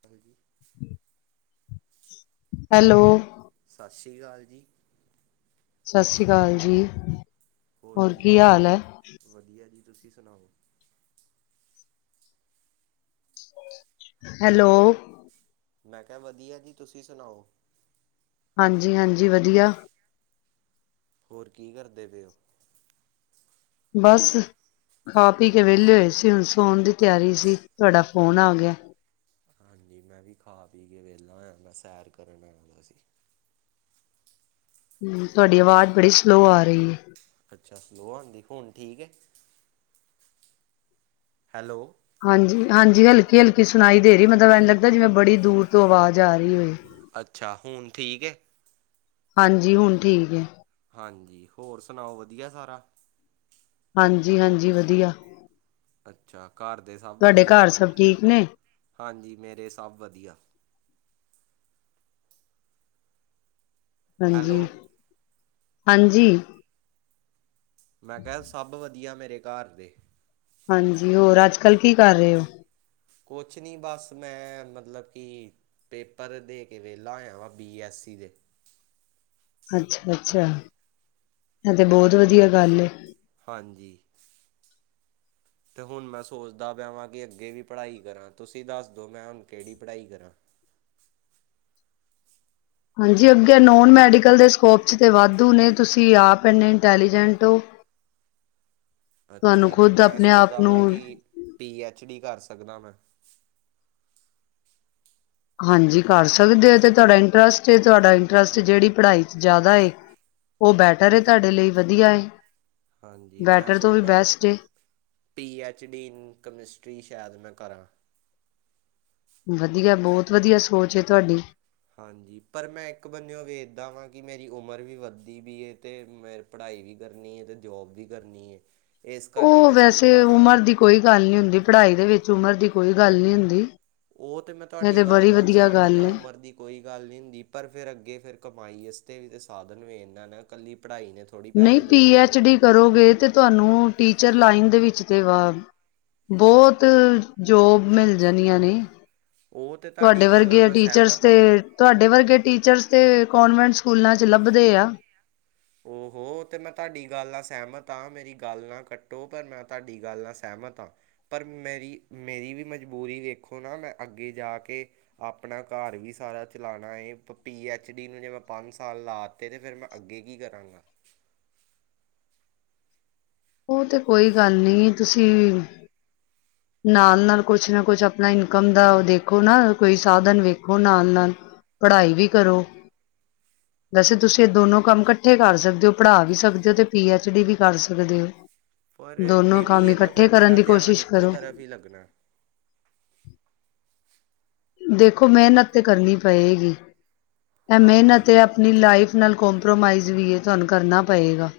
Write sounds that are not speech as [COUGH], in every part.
ਭ [UNINTELLIGIBLE] ਹੈਲੋ, ਸਤਿ ਸ਼੍ਰੀ ਅਕਾਲ ਜੀ, ਸਤਿ ਸ੍ਰੀ ਅਕਾਲ ਜੀ, ਹੋਰ ਕੀ ਕਰਦੇ ਜੇ? ਵਧੀਆ ਜੀ, ਤੁਸੀਂ ਸੁਣਾਓ? ਹੈਲੋ, ਮੈਂ ਕਿਹਾ ਵਧੀਆ ਜੀ, ਤੁਸੀਂ ਸੁਣਾਓ? ਹਾਂਜੀ-ਹਾਂਜੀ ਵਧੀਆ, ਹੋਰ ਕੀ ਕਰਦੇ ਪਏ ਔ, ਬਸ ਖਾ ਪੀ ਕੇ ਵਿਹਲੇ ਹੋਏ ਸੀ ਹੁਣ ਸੋਣ ਦੀ ਤਿਆਰੀ ਸੀ ਤੁਹਾਡਾ ਫੋਨ ਆ ਗਿਆ। ਹਾਂਜੀ ਮੈਂ ਵੀ ਖਾ ਪੀ ਕੇ ਵੇਲਾ ਹੋਇਆ ਮੈਂ ਸੈਰ ਕਰਨ ਆਇਆ ਸੀ। ਹੂੰ, ਤੁਹਾਡੀ ਆਵਾਜ਼ ਬੜੀ ਸਲੋਅ ਆ ਰਹੀ ਹੈ। ਅੱਛਾ ਸਲੋਅ ਆਦੀ ਹੁਨ ਠੀਕ ਐ, ਹੈਲੋ, ਹਾਂਜੀ-ਹਾਂਜੀ, ਹਲਕੀ ਹਲਕੀ ਸੁਣਾਈ ਦੇ ਰਹੀ ਮਤਲਬ ਐਨ ਲੱਗਦਾ ਜਿਵੇਂ ਬੜੀ ਦੂਰ ਤੋਂ ਆਵਾਜ਼, ਆ ਰਹੀ ਹੋਏ ਅੱਛਾ ਹੁਣ, ਠੀਕ ਹੈ, ਹਾਂਜੀ ਹੁਣ ਠੀਕ ਹੈ, ਹਾਂਜੀ ਹੋਰ ਸੁਣਾਓ? ਵਧੀਆ ਸਾਰਾ? ਹਾਂਜੀ-ਹਾਂਜੀ ਵਧੀਆ, ਅੱਛਾ, ਘਰ ਦੇ ਸਭ ਤੁਹਾਡੇ ਵਧੀਆ ਘਰ ਸਭ ਠੀਕ ਨੇ ਹਾਂਜੀ ਮੇਰੇ ਸਭ ਵਧੀਆ, ਹਾਂਜੀ, ਹੈਲੋ ਹਾਂਜੀ ਮੈਂ ਕਿਹਾ ਸਭ ਵਧੀਆ [UNINTELLIGIBLE] ਹਾਂਜੀ ਹੋਰ ਅੱਜ ਕੱਲ੍ਹ ਕੀ ਕਰ ਰਹੇ ਹੋ ਕੁਛ ਨੀ ਬਸ ਮੈਂ ਮਤਲਬ ਕਿ ਪੇਪਰ ਦੇ ਕੇ ਵੇਲਾ ਹੋਯਾ ਵਾ ਬੀ ਐੱਸਸੀ ਦੇ ਅੱਛਾ ਅੱਛਾ ਇਹ ਤੇ ਬਹੁਤ ਵਧੀਆ ਗੱਲ ਏ ਹਾਂਜੀ ਤੇ ਹੁਣ ਮੈਂ ਸੋਚਦਾ ਪਿਆ ਵਾਂ ਕਿ ਅੱਗੇ ਵੀ ਪੜ੍ਹਾਈ ਕਰਾਂ ਤੁਸੀਂ ਦੱਸ ਦੋ ਮੈਂ ਹੁਣ ਕਿਹੜੀ ਪੜ੍ਹਾਈ ਕਰਾਂ ਹਾਂਜੀ ਅੱਗੇ ਨੋਨ ਮੈਡੀਕਲ ਦੇ ਸਕੋਪ 'ਚ ਤਾਂ ਵਾਧੂ ਨੇ ਤੁਸੀਂ ਆਪ ਇਨੇ ਇੰਟੈਲੀਜੈਂਟ ਹੋ ਤੁਹਾਨੂੰ ਖੁਦ ਆਪਣੇ ਆਪ ਨੂੰ [INAUDIBLE] [INAUDIBLE] ਹਾਂਜੀ ਕਰ ਸਕਦੇ ਹੋ ਤੇ ਤੁਹਾਡਾ ਇੰਟਰਸਟ ਏ ਤੁਹਾਡਾ ਇੰਟਰਸਟ ਜਿਹੜੀ ਪੜ੍ਹਾਈ ਚ ਜ਼ਿਆਦਾ ਉਹ ਬੈਟਰ ਏ ਤੁਹਾਡੇ ਲਈ ਵਧੀਆ ਹਾਂਜੀ ਮੈਂ ਬੈਟਰ ਤੋਂ ਵੀ ਸੋਚਦਾ ਬੈਸਟ ਏ। ਪੀ ਐਚ ਡੀ ਕਮਿਸਟਰੀ ਸ਼ਾਇਦ ਮੈਂ ਕਰਾਂ ਵਧੀਆ ਬਹੁਤ ਵਧੀਆ ਸੋਚ ਏ ਤੁਹਾਡੀ ਹਾਂਜੀ ਪਰ ਮੈਂ ਇੱਕ ਬੰਨਓ ਵੇਖਦਾ ਵਾਂ ਕਿ ਮੇਰੀ ਉਮਰ ਵੀ ਵੱਦੀ ਵੀ ਤੇ ਮੈਂ ਪੜ੍ਹਾਈ ਵੀ ਕਰਨੀ ਹੈ ਤੇ ਜੋਬ ਵੀ ਕਰਨੀ ਏ ਉਹ ਵੈਸੇ ਉਮਰ ਦੀ ਕੋਈ ਗੱਲ ਨੀ ਹੁੰਦੀ ਪੜ੍ਹਾਈ ਦੇ ਵਿੱਚ ਚ ਉਮਰ ਦੀ ਕੋਈ ਗੱਲ ਨਹੀਂ ਹੁੰਦੀ ਉਹ ਤੇ ਮੈਂ ਇਹ ਤੁਹਾਡੀ ਤੇ ਗੱਲ ਬੜੀ ਨਾਲ ਵਧੀਆ ਗੱਲ ਸਹਿਮਤ ਹਾਂ ਏ। ਉਮਰ ਦੀ ਕੋਈ ਗੱਲ ਨਹੀਂ ਹੁੰਦੀ ਪਰ ਫਿਰ ਅੱਗੇ ਫਿਰ ਕਮਾਈ ਇਸ ਤੇ ਵੀ [INAUDIBLE] ਥੋੜ੍ਹੀ ਨਹੀਂ ਪੈਸੇ ਪੀ ਦੇਈ ਐਚ ਜਾਣੇ ਆ ਡੀ ਕਰੋਗੇ ਤੇ ਤੁਹਾਨੂੰ ਟੀ ਟੀਚਰ ਲਾਈਨ ਦੇ ਵਿੱਚ ਤੇ ਵਾ ਬਹੁਤ ਜੋਬ ਮਿਲ ਜਾਂਦੀਆਂ ਨੇ ਉਹ ਤੇ ਤੁਹਾਡੀ ਤੁਹਾਡੇ ਗੱਲ ਨਾਲ ਵਰਗੇ ਮੈਂ ਟੀਚਰਸ ਸਹਿਮਤ ਤੇ ਹਾਂ ਤੁਹਾਡੇ ਵਰਗੇ ਟੀਚਰਸ ਤੇ ਕਾਨਵੇਂਟ ਸਕੂਲਾਂ ਚ ਲੱਭਦੇ ਆ ਉਹਹੋ ਤੇ ਮੈਂ ਤੁਹਾਡੀ ਗੱਲ ਨਾਲ ਸਹਿਮਤ ਹਾਂ ਮੇਰੀ ਗੱਲ ਨਾ ਕੱਟੋ ਪਰ ਮੈਂ ਤੁਹਾਡੀ ਗੱਲ ਨਾਲ ਸਹਿਮਤ ਹਾਂ ਪਰ ਮੇਰੀ ਮੇਰੀ ਵੀ ਮਜਬੂਰੀ ਵੇਖੋ ਨਾ ਮੈਂ ਅੱਗੇ ਜਾ ਕੇ ਆਪਣਾ ਘਰ ਵੀ ਸਾਰਾ ਚਲਾਣਾ ਏ ਪੀ ਐਚ ਡੀ ਨੂੰ ਜੇ ਮੈਂ ਪੰਜ ਸਾਲ ਲਾਤੇ ਤੇ ਫੇਰ ਮੈਂ ਅੱਗੇ ਕੀ ਕਰਨਾ [INAUDIBLE] ਉਹ ਤੇ ਕੋਈ ਗੱਲ ਨਹੀ ਤੁਸੀਂ ਨਾਲ ਨਾਲ ਕੁਛ ਨਾ ਕੁਛ ਆਪਣਾ ਇਨਕਮ ਦਾ ਦੇਖੋ ਨਾ ਕੋਈ ਸਾਧਨ ਵੇਖੋ ਨਾਲ ਨਾਲ ਪੜ੍ਹਾਈ ਵੀ ਕਰੋ ਵੈਸੇ ਤੁਸੀਂ ਇਹ ਦੋਨੋ ਕੰਮ ਇਕੱਠੇ ਕਰ ਸਕਦੇ ਹੋ ਪੜ੍ਹਾ ਵੀ ਸਕਦੇ ਹੋ ਤੇ ਪੀ ਐਚ ਡੀ ਵੀ ਕਰ ਸਕਦੇ ਹੋ ਪਰ ਦੋਨੋ ਇਹ ਵੀ ਕੰਮ ਹੈ ਨਾ ਇਕੱਠੇ ਫੇਰ ਕਰਨ ਮੇਰਾ ਦੀ ਧਿਆਨ ਕੋਸ਼ਿਸ਼ ਇੱਕੋ ਕਰੋ ਤਰਫ [INAUDIBLE] ਦੇਖੋ ਮਿਹਨਤ ਤੇ ਕਰਨੀ ਪਏਗੀ ਐ ਹਾਂਜੀ ਮਿਹਨਤ ਏ ਆਪਣੀ ਲਾਈਫ ਨਾਲ ਕਪ੍ਰੋਮਾਈਜ਼ ਵੀ ਏ ਤੁਵਾਨ ਕਰਨਾ ਪਏਗਾ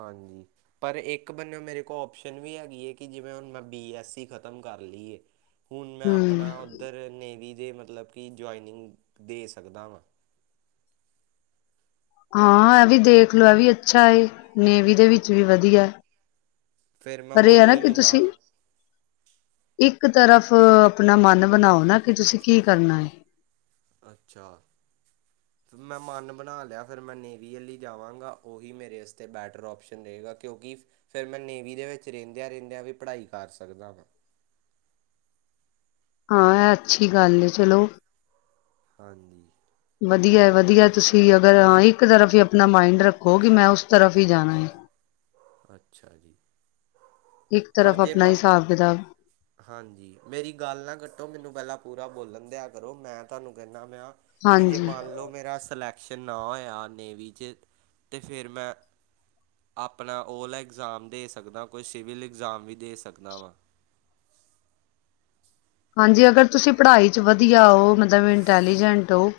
ਹਾਂਜੀ ਪਰ ਇੱਕ ਬਨਿਓ ਮੇਰੇ ਕੋਲ ਓਪਸ਼ਨ ਵੀ ਹੈਗੀ ਏ ਕਿ ਜਿਵੇਂ ਹੁਣ ਮੈਂ ਬੀ ਐੱਸਸੀ ਖ਼ਤਮ ਕਰ ਲਈਏ ਹੁਣ ਮੈਂ ਹੂੰ, ਅਪਣਾ ਓਦਰ ਨੇਵੀ ਜੇ ਮਤਲਬ ਕਿ ਜੋਈਨਿੰਗ ਦੇ ਸਕਦਾ ਵਾਂ ਹਾਂ ਇਹ ਵੀ ਦੇਖ ਲਓ ਇਹ ਵੀ ਅੱਛਾ ਹੈ ਨੇਵੀ ਦੇ ਵਿੱਚ ਵੀ ਵਧੀਆ ਐ ਫੇਰ ਮੈਂ ਹੋੌਲੀ ਹੌਲੀ ਨਾਲ ਇੱਕ ਤਰਫ ਆਪਣਾ ਮਨ ਬਣਾਓ ਨਾ ਕਿ ਤੁਸੀਂ ਕੀ ਕਰਨਾ ਹੈ ਮੈਂ ਮਨ ਬਣਾ ਲਿਆ ਫਿਰ ਮੈਂ ਨੇਵੀ ਹੀ ਜਾਵਾਂਗਾ ਉਹੀ ਮੇਰੇਤੇ ਬੈਟਰ ਓਪਸ਼ਨ ਰਹੇਗਾ ਕਿਉਂਕਿ ਫਿਰ ਮੈਂ ਨੇਵੀ ਦੇ ਵਿੱਚ ਰਹਿੰਦਿਆਂ ਰਹਿੰਦਿਆਂ ਵੀ ਪੜ੍ਹਾਈ ਕਰ ਸਕਦਾ ਵਾਂ ਹਾਂ ਇਹ ਅੱਛੀ ਗੱਲ ਹੈ ਚਲੋ ਹਾਂਜੀ ਵਧੀਆ ਵਧੀਆ ਤੁਸੀਂ ਅਗਰ ਹਾਂ ਇੱਕ ਤਰਫ ਹੀ ਆਪਣਾ ਮਾਇੰਡ ਰੱਖੋ ਕਿ ਮੈਂ ਉਸ ਤਰਫ ਹੀ ਜਾਣਾ ਐ ਅੱਛਾ ਇੱਕ ਪਰ ਤਰਫ ਜੇ ਆਪਣਾ ਮ ਹਿਸਾਬ ਕਿਤਾਬ ਹਾਂਜੀ ਮੇਰੀ ਗੱਲ ਨਾ ਕੱਟੋ ਮੈਨੂੰ ਪਹਿਲਾਂ ਪੂਰਾ ਬੋਲਣ ਦਿਆ ਕਰੋ ਮੈਂ ਤੁਹਾਨੂੰ ਕਹਿੰਨਾ ਨਾ ਕੀ ਜੇ ਹਾਂਜੀ। ਮੰਨਲੋ ਮੇਰਾ ਸਲੈਕ ਸ਼ਨ ਨਾ ਹੋਇਆ ਨੇਵੀ ' ਤੇ ਫਿਰ ਮੈਂ ਆਪਣਾ ਉਹਲਾ ਐਗਜ਼ਾਮ ਦੇ ਸਕਦਾ ਹ ਕੋਈ ਸਿਵਲ ਐਗਜ਼ਾਮ ਵੀ ਦੇ ਸਕਦਾ ਵਾ ਹਾਂਜੀ ਅਗਰ ਤੁਸੀਂ ਪੜ੍ਹਾਈ 'ਚ ਵਧੀਆ ਹੋ ਮਤਲਬ ਇੰਟੈਲੀਜੈਂਟ ਹੋ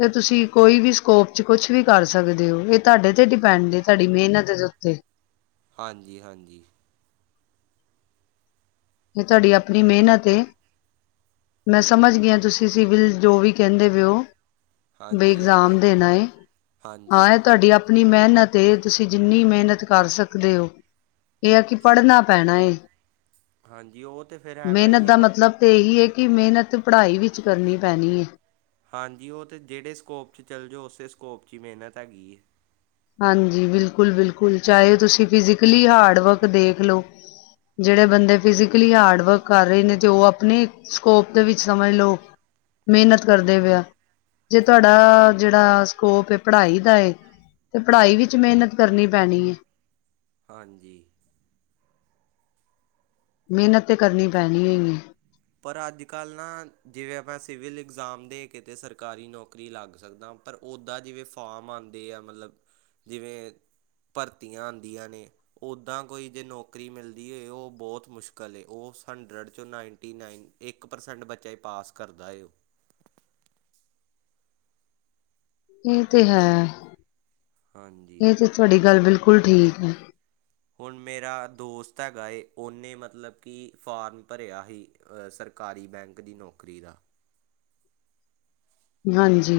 ਤਾਂ ਤੁਸੀਂ ਕੋਈ ਵੀ ਸਕੋਪ 'ਚ ਕੁਛ ਵੀ ਕਰ ਸਕਦੇ ਹੋ ਇਹ ਤੁਹਾਡੇ ਤੇਤ ਡਿਪੈਂਡ ਏ ਤੁਹਾਡੀ ਮਿਹਨਤ ਦੇ ਉੱਤੇ ਹਾਂਜੀ ਹਾਂਜੀ ਇਹ ਤੁਹਾਡੀ ਆਪਣੀ ਮਿਹਨਤ ਏ ਮੈਂ ਸਮਝ ਗੀਆ ਤੁਸੀਂ ਸਿਵਲ ਜੋ ਵੀ ਕਹਿੰਦੇ ਪੇ ਹੋ ਬਈ ਹਾਂਜੀ ਇਗਜ਼ਾਮ ਹਾਂਜੀ ਦੇਣਾ ਏ ਹਾਂ ਹਾਂਜੀ ਇਹ ਤੁਹਾਡੀ ਅਪ ਪਣੀ ਮਿਹਨਤ ਏ ਤੁਸੀਂ ਜਿੰਨੀ ਮਿਹਨਤ ਕਰ ਸਕਦੇ ਹੋ ਇਹ ਆ ਕਿ ਪੜ੍ਹਨਾ ਪੈਣਾ ਏ ਹਾਂਜੀ ਉਹ ਤੇ ਫੇਰ ਹੈਗਾ ਮਿਹਨਤ ਹੀ ਦਾ ਹੈ ਮਤਲਬ ਤੇ ਇਹੀ ਹੈ ਕਿ ਮਿਹਨਤ ਪੜ੍ਹਾਈ ਵਿੱਚ ਕਰਨੀ ਪੈਣੀ ਹੈ ਹਾਂਜੀ ਉਹ ਤੇ ਜਿਹੜੇ ਸਕੋਪ ' ਚੱਲ ਜਾਓ ਉਸੇ ਸਕੋਪ ' ਹੀ ਮਿਹਨਤ ਹੈਗੀ ਏ ਹਾਂਜੀ ਬਿਲਕੁਲ ਬਿਲਕੁਲ ਚਾਹੇ ਤੁਸੀਂ ਫਿਜ਼ਕਲੀ ਹਾਰਡ ਵਰਕ ਦੇਖਲੋ ਜਿਹੜੇ ਬੰਦੇ ਫਿਜ਼ਕਲੀ ਹਾਰਡ ਵਰਕ ਕਰ ਰਹੇ ਨੇ ਤੇ ਉਹ ਆਪਣੇ ਸਕੋਪ ਦੇ ਵਿੱਚ ਸਮਝ ਲਓ ਮਿਹਨਤ ਕਰਦੇ ਪਿਆ ਜੇ ਤੁਹਾਡਾ ਜਿਹੜਾ ਸਕੋਪ ਹੈ ਪੜ੍ਹਾਈ ਦਾ ਏ ਤੇ ਪੜ੍ਹਾਈ ਵਿੱਚ ਮਿਹਨਤ ਕਰਨੀ ਪੈਣੀ ਹੈ। ਹਾਂਜੀ। ਮਿਹਨਤ ਤੇ ਕਰਨੀ ਪੈਣੀਓ ਈ ਹੈ। ਪਰ ਅੱਜ ਕਲ ਨਾ ਜਿਵਾਂ ਐਸੀ ਆਪਾਂ ਸਿਵਿਲ ਈ ਇਗਜ਼ਾਮ ਦੇ ਕੇਤੇ ਸਰਕਾਰੀ ਨੌਕਰੀ ਲੱਗ ਸਕਦਾ ਪਰ ਓਦਾਂ ਜਿਵੇਂ ਫਾਮ ਆਉਂਦੇ ਆ ਮਤਲਬ ਜਿਵੇਂ ਭਰਤੀਆਂ ਆਉਂਦੀਆਂ ਨੇ ਓਦਾਂ ਕੋਈ ਜੇ ਨੌਕਰੀ ਮਿਲਦੀ ਹੋਏ ਉਹ ਬਹੁਤ ਮੁਸ਼ਕਲ ਏ ਉਹ ਹੰਡਰਡ ਚੋਂ ਨਾਈਨ ਟੀ ਨਾਈਨ ਇੱਕ ਪ੍ਰਸੈਂਟ ਬੱਚਾ ਹੀ ਪਾਸ ਕਰਦਾ ਏ ਇਹ ਤੇ ਹੈ। ਹਾਂਜੀ ਇਹ ਤੇ ਤੁਹਾਡੀ ਗੱਲ ਬਿਲ ਕੁਲ ਠੀਕ ਹੈ। ਹੁਣ ਮੇਰਾ ਦੋਸਤ ਹੈਗਾ ਏ। ਉਹਨੇ ਮਤਲਬ ਕਿ ਫਾਰਮ ਭਰਿਆ ਸਰਕਾਰੀ ਬੈਂਕ ਦੀ ਨੌਕਰੀ ਦਾ। ਹਾਂਜੀ।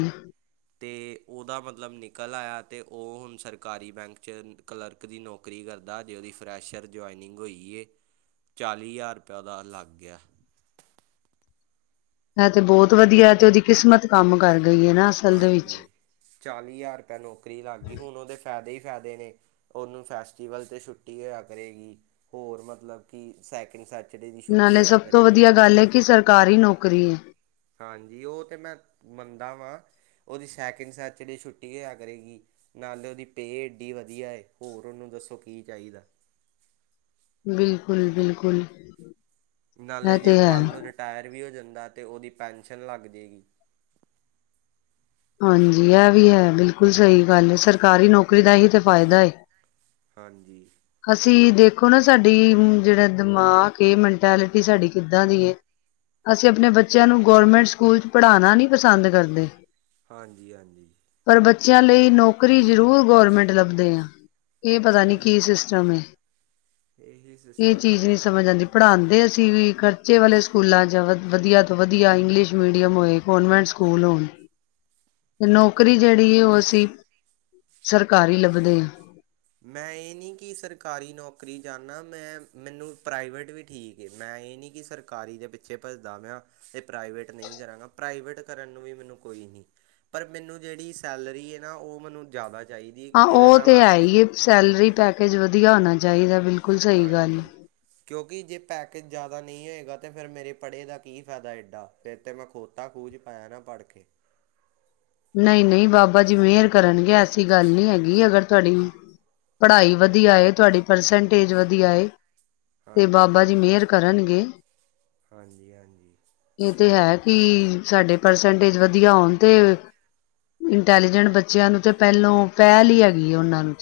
ਤੇ ਉਹਦਾ ਮਤਲਬ ਨਿਕਲ ਆਇਆ ਤੇ ਉਹ ਹੁਣ ਸਰਕਾਰੀ ਬੈਂਕ 'ਚ ਕਲਰਕ ਦੀ ਨੌਕਰੀ ਕਰਦਾ ਆ ਉਹਦੀ ਫਰੈਸ਼ਰ ਜੁਆਇਨਿੰਗ ਹੋਏ ਚਾਲੀ ਹਜ਼ਾਰ ਰੁਪਇਆ ਉਹਦਾ ਲਗ ਗਿਆ ਐ ਤੇ ਬਹੁਤ ਵਧੀਆ ਇਹ ਤੇ ਉਹਦੀ ਕਿਸਮਤ ਕੰਮ ਕਰ ਗਈ ਹੈ ਨਾ ਅਸਲ ਦੇ ਵਿੱਚ ਹਾਂਜੀ ਚਾਲੀ ਹਜ਼ਾਰ ਰੁਪਇਆ ਨੌਕਰੀ ਲੱਗ ਗਈ ਹੁਣ ਉਹਦੇ ਫ਼ਾਇਦੇ ਹੀ ਫੈਦੇ ਨੇ ਉਹਨੂੰ ਫੈਸਟੀਵਲ ਤੇ ਛੁੱਟੀ ਹੋਇਆ ਕਰੇਗੀ ਹੋਰ ਮਤਲਬ ਕਿ ਸੈਕਿੰਡ ਸੈ ਨਾਲੇ ਸਭ ਤੋਂ ਵਧੀਆ ਗੱਲ ਹੈ, ਕਿ ਸਰਕਾਰੀ ਨੌਕਰੀ ਹੈ। ਹਾਂਜੀ ਉਹ ਤਾਂ ਮੈਂ ਮੰਨਦਾ ਵਾਂ ਉਹਦੀ ਸੈਕਿੰਡ ਸ਼ੈਚਰ ਡੇ ਦੀ ਛੁੱਟੀ ਹੋਇਆ ਕਰੇਗੀ ਨਾਲੇ ਉਹਦੀ ਪੇਅ ਐੱਡੀ ਵਧੀਆ ਹੈ ਹੋਰ ਉਹਨੂੰ ਦੱਸੋ ਕੀ ਚਾਹੀਦਾ। ਬਿਲਕੁਲ ਬਿਲਕੁਲ। ਇਹ ਨਾਲੇ ਜੇ ਤੇ ਉਹ ਹੈ ਕੱਲ ਨੂੰ ਰਿਟਾਇਰ ਵੀ ਹੋ ਜਾਂਦਾ ਤਾਂ ਤੇ ਉਹਦੀ ਪੈਨਸ਼ਨ ਲੱਗ ਜਾਵੇਗੀ। ਹਾਂਜੀ, ਇਹ ਵੀ ਹੈ ਬਿਲਕੁਲ ਸਹੀ ਗੱਲ ਹੈ। ਸਰਕਾਰੀ ਨੌਕਰੀ ਦਾ ਹੀ ਤਾਂ ਫਾਇਦਾ ਇਹ। ਹਾਂਜੀ। ਦੇਖੋ ਨਾ ਸਾਡੀ ਜਿਹੜਾ ਦਿਮਾਗ, ਮੈਂਟੈਲਿਟੀ ਸਾਡੀ ਕਿੱਦਾਂ ਦੀ ਹੈ। ਅਸੀਂ ਆਪਣੇ ਬੱਚਿਆਂ ਨੂੰ ਗੌਰਮੈਂਟ ਸਕੂਲ ਚ ਪੜਾਉਣਾ ਨੀ ਪਸੰਦ ਕਰਦੇ। ਹਾਂਜੀ-ਹਾਂਜੀ। ਪਰ ਬੱਚਿਆਂ ਲਈ ਨੌਕਰੀ ਜ਼ਰੂਰ ਗੌਰਮੈਂਟ ਲੱਭਦੇ ਆ। ਇਹ ਪਤਾ ਨੀ ਕੀ ਸਿਸਟਮ ਹੈ। ਇਹੀ ਇਹ ਸਿਸਟਮ ਚੀਜ਼ ਨਹੀ ਬਣਿਆ ਦਾ ਸਮਝ ਅੱਜ ਆਉਂਦੀ, ਕੱਲ੍ਹ। ਪੜਾਉਂਦੇ ਅਸੀਂ ਵੀ ਖ਼ਰਚੇ ਵਾਲੇ ਸਕੂਲਾਂ ਚ ਵ। ਵਧੀਆ ਤੋਂ ਵਧੀਆ ਇੰਗਲਿਸ਼ ਮੀਡੀਅਮ ਹੋਏ, ਕਾਨਵੈਂਟ ਸਕੂਲ ਹੋਣ। ਤੇ, ਨੌਕਰੀ ਜਿਹੜੀ ਹੈ ਉਹ, ਅਸੀਂ ਸਰਕਾਰੀ ਲੱਭਦੇ ਹਾਂ। ਮੈਂ, ਇਹ ਨਹੀਂ ਕਿ ਸਰਕਾਰੀ ਨੌਕਰੀ ਚਾੰਨਾ ਮੈਂ ਮੈਨੂੰ ਪ੍ਰਾਈਵੇਟ ਵੀ ਠੀਕ ਏ। ਮੈਂ ਇਹ ਨਹੀਂ ਕਿ ਸਰਕਾਰੀ ਦੇ ਪਿੱਛੇ ਭੱਜਦਾ ਪਿਆ ਹਾਂ। ਤੇ ਪ੍ਰਾਈਵੇਟ ਨਹੀਂ ਕਰਾਂਗਾ ਪ੍ਰਾਈਵੇਟ ਕਰਨ ਨੂੰ ਵੀ ਮੈਨੂੰ ਕੋਈ ਨਹੀਂ ਪਰ ਮੈਨੂੰ ਜਿਹੜੀ ਸੈਲਰੀ ਹੈ ਨਾ, ਉਹ ਮੈਨੂੰ ਜ਼ਿਆਦਾ। ਚਾਹੀਦੀ ਹੈ ਕਿ, ਹਾਂ ਜਿਹਦੇ ਉਹ ਨ ਮੈਂ ਤੇ ਹੈ ਆਪਣੇ ਹੀ ਏ ਸੈਲਰੀ ਪੈਕੇਜ ਵਧੀਆ ਹੋਣਾ ਚਾਹੀਦਾ ਬਿਲ ਕੁਲ ਸਹੀ ਗੱਲ। ਹਾਂਜੀ ਕਿਉਂਕਿ ਜੇ ਪੈਕੇਜ ਜ਼ਿਆਦਾ ਨਹੀਂ ਹੋਏਗਾ ਤੇ, ਫੇਿਰ ਮੇਰੇ ਪੜੇ ਦਾ ਕੀ ਫਾਇਦਾ ਏਡਾ, ਫਿਰ ਤੇ ਮੈਂ ਖੋਤਾ ਖੂਜ ਪਾਇਆ ਨਾ ਪੜ ਕੇ। ਨਹੀਂ- ਨਹੀਂ ਬਾਬਾ ਜੀ ਮਿਹਰ ਕਰਨਗੇ, ਐਸੀ ਗੱਲ ਨਹੀਂ ਹੈਗੀ। ਅਗਰ ਤੁਹਾਡੀ ਪੜਾਈ ਵਧੀਆਏ, ਤੁਹਾਡੀ ਪਰਸੈਂਟੇਜ ਵਧਆਏ ਤੇ ਹਾਂਜੀ ਬਾਬਾ ਜੀ ਮਿਹਰ ਕਰਨਗੇ। ਹਾਂਜੀ- ਹਾਂਜੀ। ਕੀ, ਸਾਡੇ ਪਰਸੈਂਟੇਜ ਵਧੀਆ ਹੋਣ ਤੇ- ਇੰਟੈਲੀਜੈਂਟ ਬੱਚਿਆਂ ਨੂੰ ਤੇ ਪਹਿਲੋਂ ਪਹਿਲ ਹੀ ਹੈਗੀ ਆ ਉਹਨਾਂ ਨੂੰ।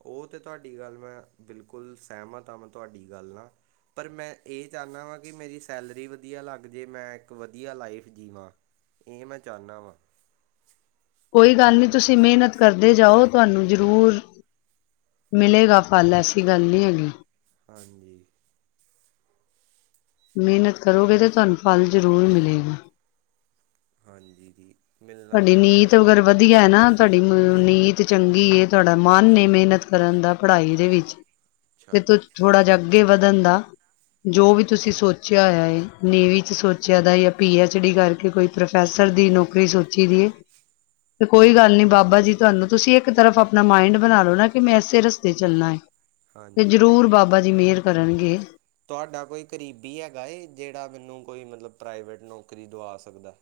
ਉਹ ਤੇ ਤੁਹਾਡੀ ਗੱਲ ਮੈਂ ਬਿਲਕੁਲ ਸਹਿਮਤ ਆਂ। ਮੈਂ ਤੁਹਾਡੀ ਗੱਲ ਨਾਲ, ਪਰ ਮੈਂ ਇਹ ਚਾਹੁੰਦਾ ਵਾਂ ਕਿ ਮੇਰੀ ਸੈਲਰੀ ਵਧੀਆ ਲੱਗ ਜੇ, ਮੈਂ ਇੱਕ ਵਧੀਆ ਲਾਈਫ ਜੀਵਾਂ, ਇਹ ਮੈਂ ਚਾਹੁੰਦਾ ਵਾਂ। ਕੋਈ ਗੱਲ ਨਹੀਂ ਤੁਸੀਂ ਮਿਹਨਤ ਕਰਦੇ ਜਾਓ, ਤੁਹਾਨੂੰ ਜ਼ਰੂਰ ਮਿਲੇਗਾ ਫਲ ਐਸੀ ਗੱਲ ਨਹੀਂ ਹੈਗੀ। ਹਾਂਜੀ। ਮਿਹਨਤ ਕਰੋਗੇ ਤੇ ਤੁਹਾਨੂੰ ਫਲ ਜ਼ਰੂਰ ਮਿਲੇਗਾ। ਹਾਂਜੀ, ਜੀ। ਮਿਲਣਾ ਤੁਹਾਡੀ ਚਾਹੀਦਾ ਨੀਤ ਅਗਰ ਫਲ ਮੈਂ ਵਧੀਆ ਹੈ ਨਾ, ਤੁਹਾਡੀ ਨੀਤ- ਚੰਗੀ ਹੇ ਤੁਹਾਡਾ ਮਨ ਐ ਮਿਹਨਤ ਕਰਨ ਦਾ ਪੜਾਈ ਦੇ ਵਿੱਚ। ਅੱਛਾ ਫਿਰ ਜੀ ਤੁਸ ਥੋੜਾ [UNINTELLIGIBLE] ਜਗ ਅੱਗੇ ਵਧਣ ਦਾ ਜੋ ਵੀ ਤੁਸੀਂ ਸੋਚਿਆ ਹੋਆ ਹੈ। ਨੇਵੀ ਚ ਸੋਚਿਆ ਦਾ ਜਾਂ ਪੀ ਐਚ ਡੀ ਕਰਕੇ ਕੋਈ ਪ੍ਰੋਫੈਸਰ ਦੀ ਨੌਕਰੀ ਸੋਚ- ਜੀ [UNINTELLIGIBLE] ਤੇ ਕੋਈ ਗੱਲ ਨੀ ਬਾਬਾ ਜੀ ਤੁਹਾਨੂੰ ਤੁਸੀਂ ਇੱਕ ਤਰਫ ਆਪਣਾ ਮਾਇੰਡ ਬਣਾ ਲਓ ਨਾ ਕਿ ਮੈਂ ਇਸੇ ਰਸਤੇ ਚੱਲਣਾ ਹੈ ਤੇ ਹਾਂਜੀ ਜ਼ਰੂਰ ਬਾਬਾ ਜੀ ਮਿਹਰ- ਕਰਨਗੇ। ਤੁਹਾਡਾ ਕੋਈ ਕਰੀਬੀ ਹੈਗਾ ਹੇ ਜਿਹੜਾ ਮੈਨੂੰ ਕੋਈ ਮਤਲਬ ਪ੍ਰਾਈਵੇਟ ਨੌਕਰੀ ਦਵਾ ਸਕਦਾ।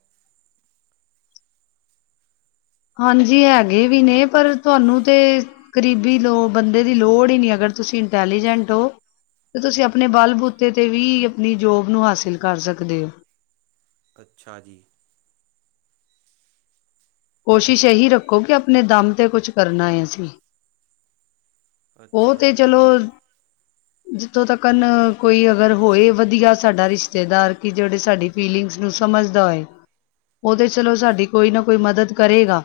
ਹਾਂਜੀ, ਹੈਗੇ ਵੀ ਨੇ ਪਰ, ਤੁਹਾਨੂੰ ਤੇ ਕਰੀਬੀ ਦੋ ਬੰਦੇ ਦੀ ਲੋੜ ਹੀ ਨਹੀਂ ਅਗਰ ਤੁਸੀਂ ਇੰਟੈਲੀਜੈਂਟ ਹੋ, ਤਾਂ ਤੁਸੀਂ ਆਪਣੇ ਬਲ ਬੂਤੇ ਤੇ ਵੀ ਆਪਣੀ ਜੋਬ ਨੂੰ ਹਾਸਿਲ ਕਰ ਸਕਦੇ ਹੋ। ਅੱਛਾ ਜੀ। ਕੋਸ਼ਿਸ਼ ਇਹੀ ਰੱਖੋ ਕਿ ਆਪਣੇ ਦਮ ਤੇ ਕੁਝ ਕਰਨਾ ਹੈ ਅਸੀਂ। ਉਹ ਅੱਛਾ ਤੇ ਜੀ, ਚਲੋ- ਜਿੱਥੋਂ ਤੱਕ ਨ ਕੋਈ ਅਗਰ ਹੋਏ ਵਧੀਆ ਸਾਡਾ ਰਿਸ਼ਤੇਦਾਰ, ਕਿ ਜਿਹੜੇ ਸਾਡੀ ਫੀਲਿੰਗਸ ਨੂੰ ਸਮਝਦਾ ਹੋਏ, ਉਹ ਤੇ ਚਲੋ ਸਾਡੀ ਕੋਈ ਨਾ ਕੋਈ ਮਦਦ ਕਰੇਗਾ।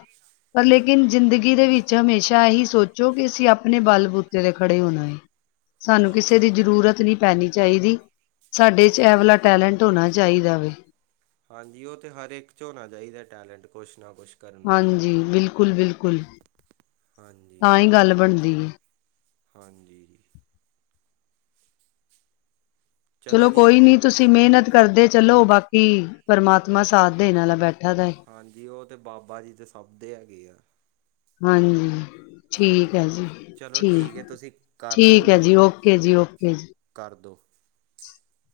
ਪਰ ਲੇਕਿਨ ਜ਼ਿੰਦਗੀ ਦੇ ਵਿੱਚ ਹਮੇਸ਼ਾ ਇਹੀ ਸੋਚੋ ਕਿ ਅਸੀਂ ਆਪਣੇ ਬਲ- ਬੂਤੇ ਤੇ ਖੜੇ ਹੋਣਾ ਏ। ਸਾਨੂੰ ਕਿਸੇ ਅੱਛਾ ਦੀ ਜੀ। ਜ਼ਰੂਰਤ ਨਹੀਂ ਪੈਂਣੀ ਚਾਹੀਦੀ। ਸਾਡੇ ਚ ਐ ਵਾਲਾ ਟੈਲੈਂਟ ਹੋਣਾ ਚਾਹੀਦਾ ਵੇ ਹਾਂਜੀ ਉਹ ਤੇ ਹਰੇਕ ਚ ਹੋਣਾ ਚਾਹੀਦਾ ਟੈਲੈਂਟ ਕੁੱਛ ਨਾ ਕੁੱਛ ਕਰਨ ਦਾ। ਹਾਂਜੀ ਬਿਲਕੁਲ -ਬਿਲਕੁਲ। ਹਾਂਜੀ, ਤਾਂ ਹੀ ਗੱਲ ਬਣਦੀ ਏ। ਹਾਂਜੀ, ਜੀ। ਚਲੋ ਜੀ ਕੋਈ ਨੀ ਤੁਸੀਂ ਓਕੇ, ਮਿਹਨਤ ਕਰਦੇ ਚਲੋ ਬਾਕੀ ਪਰਮਾਤਮਾ ਸਾਥ ਦੇਣ ਆਲਾ ਬੈਠਾ। ਦਾ ਹੈ ਹਾਂਜੀ ਉਹ ਤੇ ਬਾਬਾ ਜੀ ਦੇ ਸਭ ਦੇ ਹੈਗੇ ਆ। ਹਾਂਜੀ, ਠੀਕ ਹਾਂਜੀ, ਹੈ ਜੀ ਚਲੋ ਠੀਕ ਹੈ ਤੁਸੀਂ ਕਰ ਦੋ ਠੀਕ ਹੈ ਹੁਣ, ਜੀ, ਓਕੇ ਜੀ, ਓਕੇ ਜੀ। [UNINTELLIGIBLE]